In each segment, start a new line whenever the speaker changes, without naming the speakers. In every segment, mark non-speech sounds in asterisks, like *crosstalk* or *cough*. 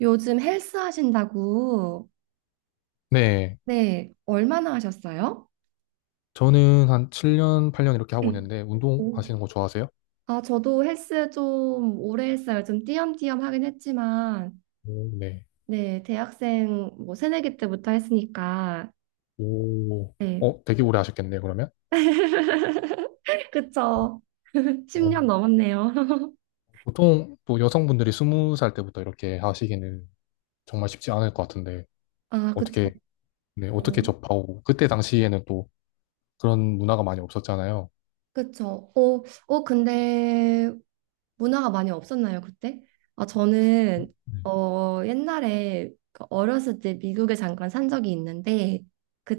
요즘 헬스 하신다고.
네.
네, 얼마나 하셨어요?
저는 한 7년, 8년 이렇게 하고
응.
있는데,
오.
운동하시는 거 좋아하세요?
아, 저도 헬스 좀 오래 했어요. 좀 띄엄띄엄 하긴 했지만,
오, 네.
네, 대학생 뭐 새내기 때부터 했으니까,
오,
네,
어, 되게 오래 하셨겠네요, 그러면.
*laughs* 그쵸. *laughs*
어,
10년 넘었네요. *laughs*
보통 또 여성분들이 20살 때부터 이렇게 하시기는 정말 쉽지 않을 것 같은데,
아, 그쵸.
어떻게, 네, 어떻게
어,
접하고, 그때 당시에는 또 그런 문화가 많이 없었잖아요.
그쵸. 근데 문화가 많이 없었나요, 그때? 아, 저는
네.
어, 옛날에 그 어렸을 때 미국에 잠깐 산 적이 있는데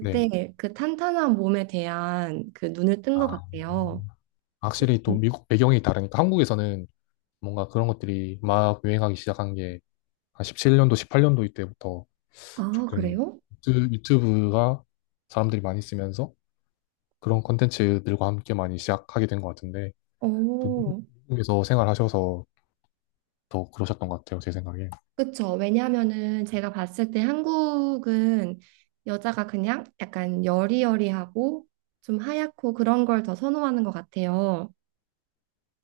네.
그 탄탄한 몸에 대한 그 눈을 뜬 것
아,
같아요.
확실히 또 미국 배경이 다르니까, 한국에서는 뭔가 그런 것들이 막 유행하기 시작한 게, 한 17년도, 18년도 이때부터
아,
조금
그래요?
유튜브가 사람들이 많이 쓰면서 그런 콘텐츠들과 함께 많이 시작하게 된 것 같은데 또
어,
미국에서 생활하셔서 더 그러셨던 것 같아요, 제 생각에.
그쵸. 왜냐하면은 제가 봤을 때 한국은 여자가 그냥 약간 여리여리하고 좀 하얗고 그런 걸 더 선호하는 것 같아요.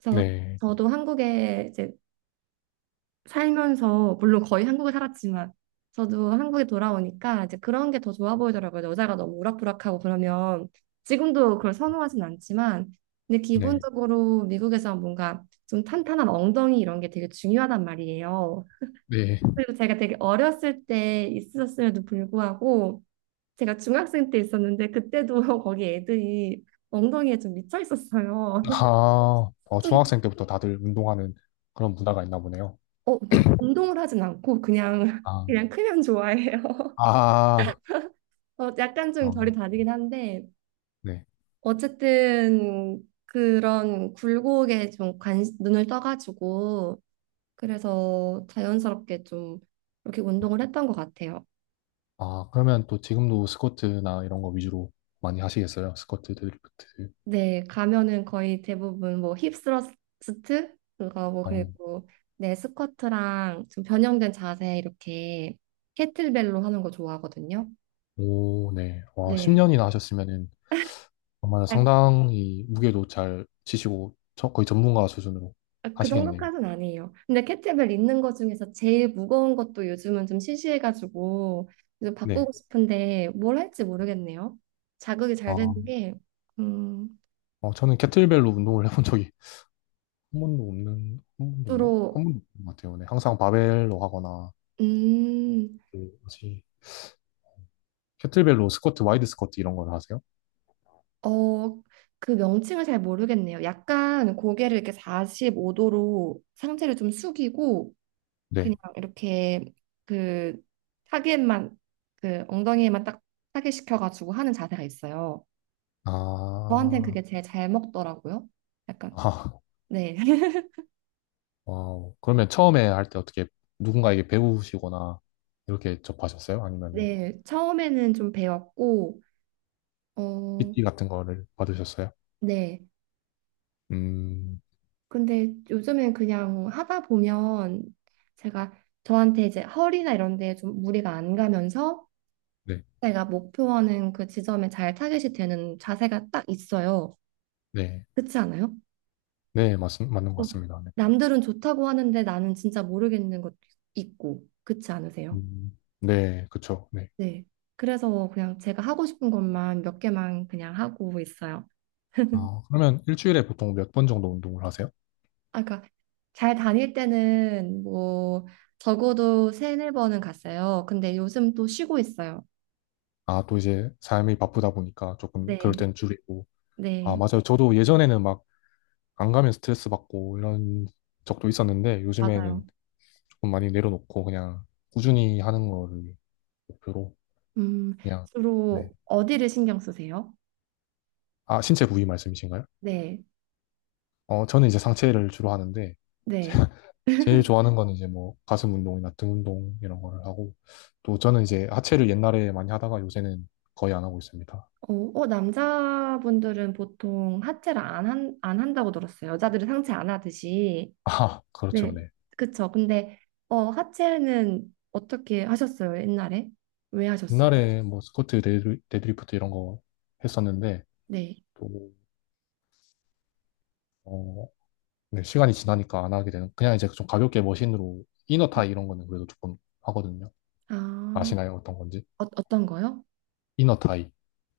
그래서
네,
저도 한국에 이제 살면서 물론 거의 한국에 살았지만 저도 한국에 돌아오니까 이제 그런 게 더 좋아 보이더라고요. 여자가 너무 우락부락하고 그러면 지금도 그걸 선호하진 않지만 근데
네,
기본적으로 미국에서 뭔가 좀 탄탄한 엉덩이 이런 게 되게 중요하단 말이에요.
네.
그리고 제가 되게 어렸을 때 있었음에도 불구하고 제가 중학생 때 있었는데 그때도 *laughs* 거기 애들이 엉덩이에 좀 미쳐 있었어요. *laughs*
아, 어,
좀
중학생 때부터 다들 운동하는 그런 문화가 있나 보네요.
어, 근데 운동을 하진 않고 그냥
아,
그냥 크면 좋아해요.
아,
어, 약간 좀 결이
음,
다르긴 한데,
네.
어쨌든 그런 굴곡에 좀 관, 눈을 떠가지고, 그래서 자연스럽게 좀 이렇게 운동을 했던 것 같아요.
아, 그러면 또 지금도 스쿼트나 이런 거 위주로 많이 하시겠어요? 스쿼트, 데드리프트.
네, 가면은 거의 대부분 뭐 힙스러스트? 그거 뭐
어,
그리고 네, 스쿼트랑 좀 변형된 자세 이렇게 캐틀벨로 하는 거 좋아하거든요.
오, 네. 와,
네.
10년이나 하셨으면은 정말 상당히 무게도 잘 치시고 거의 전문가 수준으로
아, 그
하시겠네요.
정도까지는 아니에요. 근데 캐트벨 있는 것 중에서 제일 무거운 것도 요즘은 좀 시시해가지고 좀
네.
바꾸고 싶은데 뭘 할지 모르겠네요. 자극이 잘 되는
아,
게 음,
어, 저는 캐틀벨로 운동을 해본 적이 한 번도 없는, 한 번도 없나?
주로
한 번도 없는 것 같아요. 네. 항상 바벨로 하거나,
음,
그, 뭐지, 캐틀벨로 스쿼트, 와이드 스쿼트 이런 걸 하세요?
어, 그 명칭을 잘 모르겠네요. 약간 고개를 이렇게 45도로 상체를 좀 숙이고 그냥
네.
이렇게 그 타겟만 그 엉덩이에만 딱 타겟시켜가지고 하는 자세가 있어요. 저한텐
아,
그게 제일 잘 먹더라고요. 약간,
아,
네. *laughs*
와우. 그러면 처음에 할 때 어떻게 누군가에게 배우시거나 이렇게 접하셨어요? 아니면은
네. 처음에는 좀 배웠고, 어,
PT 같은 거를 받으셨어요?
네.
음,
근데 요즘엔 그냥 하다 보면 제가 저한테 이제 허리나 이런 데에 좀 무리가 안 가면서
네.
제가 목표하는 그 지점에 잘 타겟이 되는 자세가 딱 있어요.
네.
그렇지 않아요?
네, 맞는 것
어,
같습니다.
남들은 좋다고 하는데 나는 진짜 모르겠는 것도 있고, 그렇지 않으세요?
네, 그쵸. 네.
네. 그래서 그냥 제가 하고 싶은 것만 몇 개만 그냥 하고 있어요.
아, 그러면 일주일에 보통 몇 번 정도 운동을 하세요?
아, 그러니까 잘 다닐 때는 뭐 적어도 세네 번은 갔어요. 근데 요즘 또 쉬고 있어요.
아, 또 이제 삶이 바쁘다 보니까 조금 그럴
네,
땐 줄이고. 아,
네,
맞아요. 저도 예전에는 막 안 가면 스트레스 받고 이런 적도 있었는데 요즘에는
맞아요.
조금 많이 내려놓고 그냥 꾸준히 하는 거를 목표로
음,
그냥, 네.
주로 어디를 신경 쓰세요?
아, 신체 부위 말씀이신가요?
네,
어, 저는 이제 상체를 주로 하는데
네.
제일 좋아하는 건 이제 뭐 가슴 운동이나 등 운동 이런 거를 하고 또 저는 이제 하체를 옛날에 많이 하다가 요새는 거의 안 하고 있습니다.
어, 어, 남자분들은 보통 하체를 안 한다고 들었어요. 여자들은 상체 안 하듯이.
*laughs* 아, 그렇죠.
네,
네.
그쵸. 근데 어, 하체는 어떻게 하셨어요? 옛날에? 왜 하셨어요?
옛날에 뭐 스쿼트, 데드리프트 이런 거 했었는데
네.
또 어, 네, 시간이 지나니까 안 하게 되는 그냥 이제 좀 가볍게 머신으로 이너 타이 이런 거는 그래도 조금 하거든요.
아,
아시나요? 어떤 건지?
어, 어떤 거요?
이너 타이.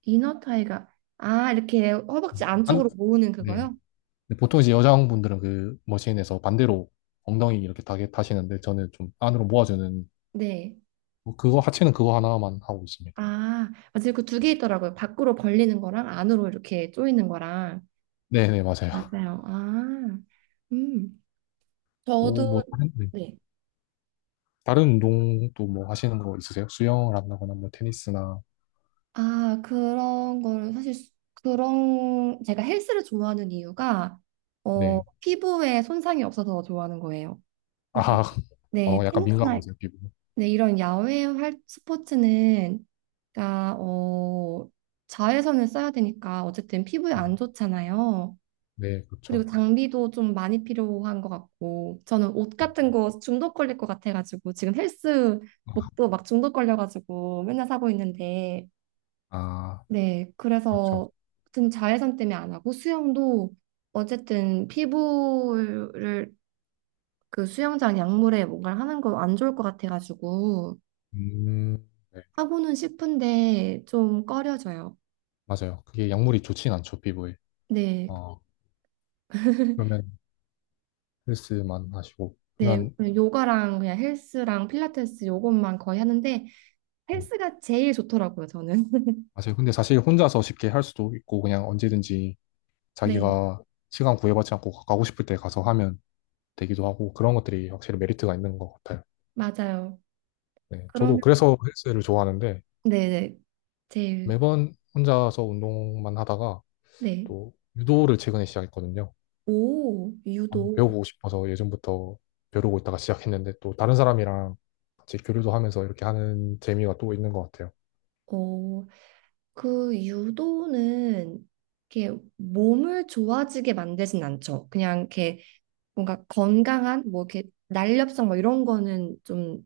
이너 타이가 아, 이렇게 허벅지
안,
안쪽으로 모으는
네.
그거요?
근데 보통 이제 여자분들은 그 머신에서 반대로 엉덩이 이렇게 타게 타시는데 저는 좀 안으로 모아주는
네.
뭐 그거 하체는 그거 하나만 하고 있습니다.
아, 맞아요. 그 두 개 있더라고요. 밖으로 벌리는 거랑 안으로 이렇게 조이는 거랑
네네 맞아요.
맞아요. 아, 음.
또 뭐
저도
다른 네.
네.
다른 운동 또 뭐 하시는 거 있으세요? 수영을 한다거나 뭐 테니스나
아, 그런 걸 사실 수- 그런 제가 헬스를 좋아하는 이유가 어,
네.
피부에 손상이 없어서 좋아하는 거예요. 그러니까
아,
네,
어 약간
테니스나
민감하세요 피부.
근데 이런 야외 활 스포츠는 그러니까 어, 자외선을 써야 되니까 어쨌든 피부에 안 좋잖아요.
네
그리고
그렇죠.
장비도 좀 많이 필요한 것 같고 저는 옷 같은 거 중독 걸릴 것 같아가지고 지금 헬스복도 막 중독 걸려가지고 맨날 사고 있는데
아
네,
그렇죠.
그래서 아무튼 자외선 때문에 안 하고 수영도 어쨌든 피부를 그 수영장 약물에 뭔가를 하는 거 안 좋을 것 같아가지고
음, 네
하고는 싶은데 좀 꺼려져요.
맞아요. 그게 약물이 좋진 않죠 피부에.
네.
어 그러면 헬스만 하시고
네,
그러면
그냥 요가랑 그냥 헬스랑 필라테스 요것만 거의 하는데
음,
헬스가 제일 좋더라고요, 저는. *laughs*
맞아요. 근데 사실 혼자서 쉽게 할 수도 있고 그냥 언제든지
네,
자기가 시간 구애받지 않고 가고 싶을 때 가서 하면 되기도 하고 그런 것들이 확실히 메리트가 있는 것 같아요.
맞아요.
네, 저도
그러면
그래서 헬스를 좋아하는데
네, 네. 제일
매번 혼자서 운동만 하다가
네.
또 유도를 최근에 시작했거든요.
오,
한번
유도.
배워보고 싶어서 예전부터 배우고 있다가 시작했는데 또 다른 사람이랑 같이 교류도 하면서 이렇게 하는 재미가 또 있는 것 같아요.
어, 그 유도는 이렇게 몸을 좋아지게 만들진 않죠. 그냥 이렇게 뭔가 건강한 뭐 이렇게 날렵성 뭐 이런 거는 좀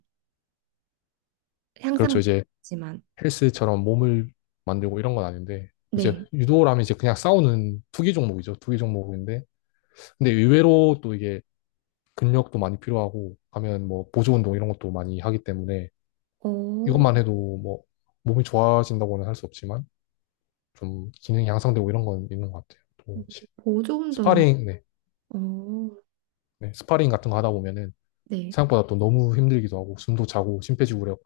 그렇죠. 이제
향상되지만
헬스처럼 몸을 만들고 이런 건 아닌데 이제
네.
유도라면 이제 그냥 싸우는 투기 종목이죠. 투기 종목인데 근데 의외로 또 이게 근력도 많이 필요하고 하면 뭐 보조 운동 이런 것도 많이 하기 때문에
어,
이것만 해도 뭐 몸이 좋아진다고는 할 수 없지만 좀 기능이 향상되고 이런 건 있는 것 같아요. 또
보조 운동은
스파링, 네,
어,
네, 스파링 같은 거 하다 보면은
네.
생각보다 또 너무 힘들기도 하고 숨도 차고 심폐지구력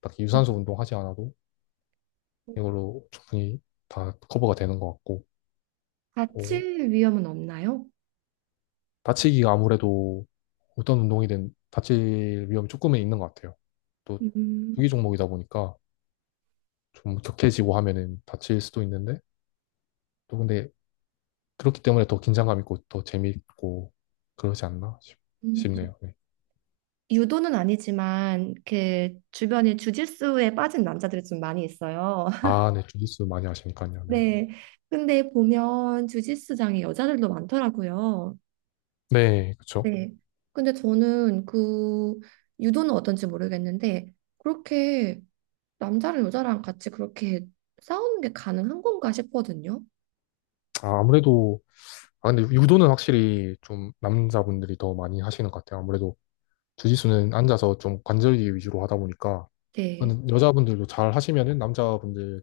딱히
음,
유산소 운동 하지 않아도 이걸로 충분히 다 커버가 되는 것 같고 뭐
다칠 위험은 없나요?
다치기가 아무래도 어떤 운동이든 다칠 위험이 조금은 있는 것 같아요. 또
음,
투기 종목이다 보니까 좀 격해지고 하면은 다칠 수도 있는데 또 근데 그렇기 때문에 더 긴장감 있고 더 재미있고 그러지 않나
음.
싶네요. 네.
유도는 아니지만 그 주변에 주짓수에 빠진 남자들이 좀 많이 있어요. *laughs*
아, 네. 주짓수 많이 하시니까요 네.
네. 근데 보면 주짓수장에 여자들도 많더라고요.
네, 그쵸.
네. 근데 저는 그 유도는 어떤지 모르겠는데 그렇게 남자랑 여자랑 같이 그렇게 싸우는 게 가능한 건가 싶거든요.
아, 아무래도, 아, 근데 유도는 확실히 좀 남자분들이 더 많이 하시는 것 같아요. 아무래도 주짓수는 앉아서 좀 관절기 위주로 하다 보니까,
네.
근데 여자분들도 잘 하시면은 남자분들을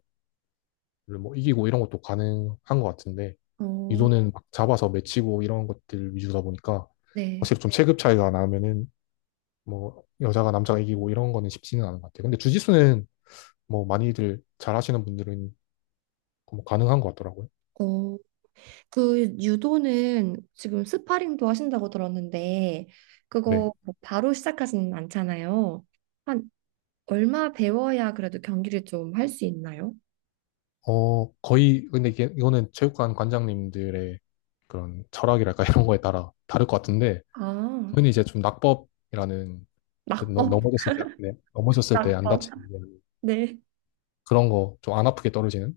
뭐 이기고 이런 것도 가능한 것 같은데,
어,
유도는 막 잡아서 맺히고 이런 것들 위주다 보니까,
네.
확실히 좀 체급 차이가 나면은 뭐 여자가 남자가 이기고 이런 거는 쉽지는 않은 것 같아요. 근데 주짓수는 뭐 많이들 잘 하시는 분들은 뭐 가능한 것 같더라고요.
어. 그 유도는 지금 스파링도 하신다고 들었는데
네.
그거 뭐 바로 시작하지는 않잖아요. 한 얼마 배워야 그래도 경기를 좀 할 수 있나요?
어, 거의 근데 이게 이거는 체육관 관장님들의 그런 철학이랄까 *laughs* 이런 거에 따라 다를 것 같은데
아,
저는 이제 좀 낙법이라는 그
낙법,
넘어졌을 때, 네, 넘어졌을 때 안
낙법.
다치는
네.
그런 거 좀 안 아프게 떨어지는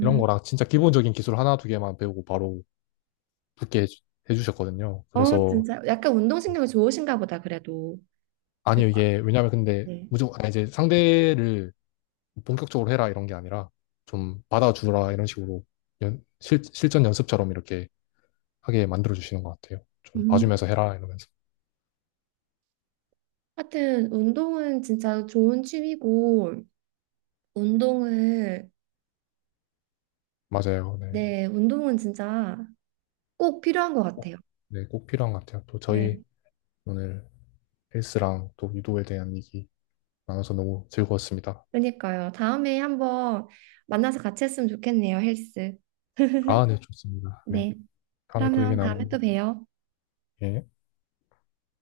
이런 거랑 진짜 기본적인 기술 하나 두 개만 배우고 바로 붙게 해주셨거든요.
어,
그래서
진짜 약간 운동신경이 좋으신가 보다 그래도. 그,
아니요 이게 왜냐면 근데
네.
무조건 아, 이제 상대를 본격적으로 해라 이런 게 아니라 좀 받아주라 이런 식으로 실전 연습처럼 이렇게 하게 만들어 주시는 것 같아요. 좀
음,
봐주면서 해라 이러면서.
하여튼 운동은 진짜 좋은 취미고 운동을
맞아요. 네.
네, 운동은 진짜 꼭 필요한 것
꼭,
같아요.
네, 꼭 필요한 것 같아요. 또
네.
저희 오늘 헬스랑 또 유도에 대한 얘기 나눠서 너무 즐거웠습니다.
그러니까요. 다음에 한번 만나서 같이 했으면 좋겠네요, 헬스.
아, 네, 좋습니다. 네.
네.
다음에 또 얘기
그러면
나눠요.
다음에 또 봬요.
예.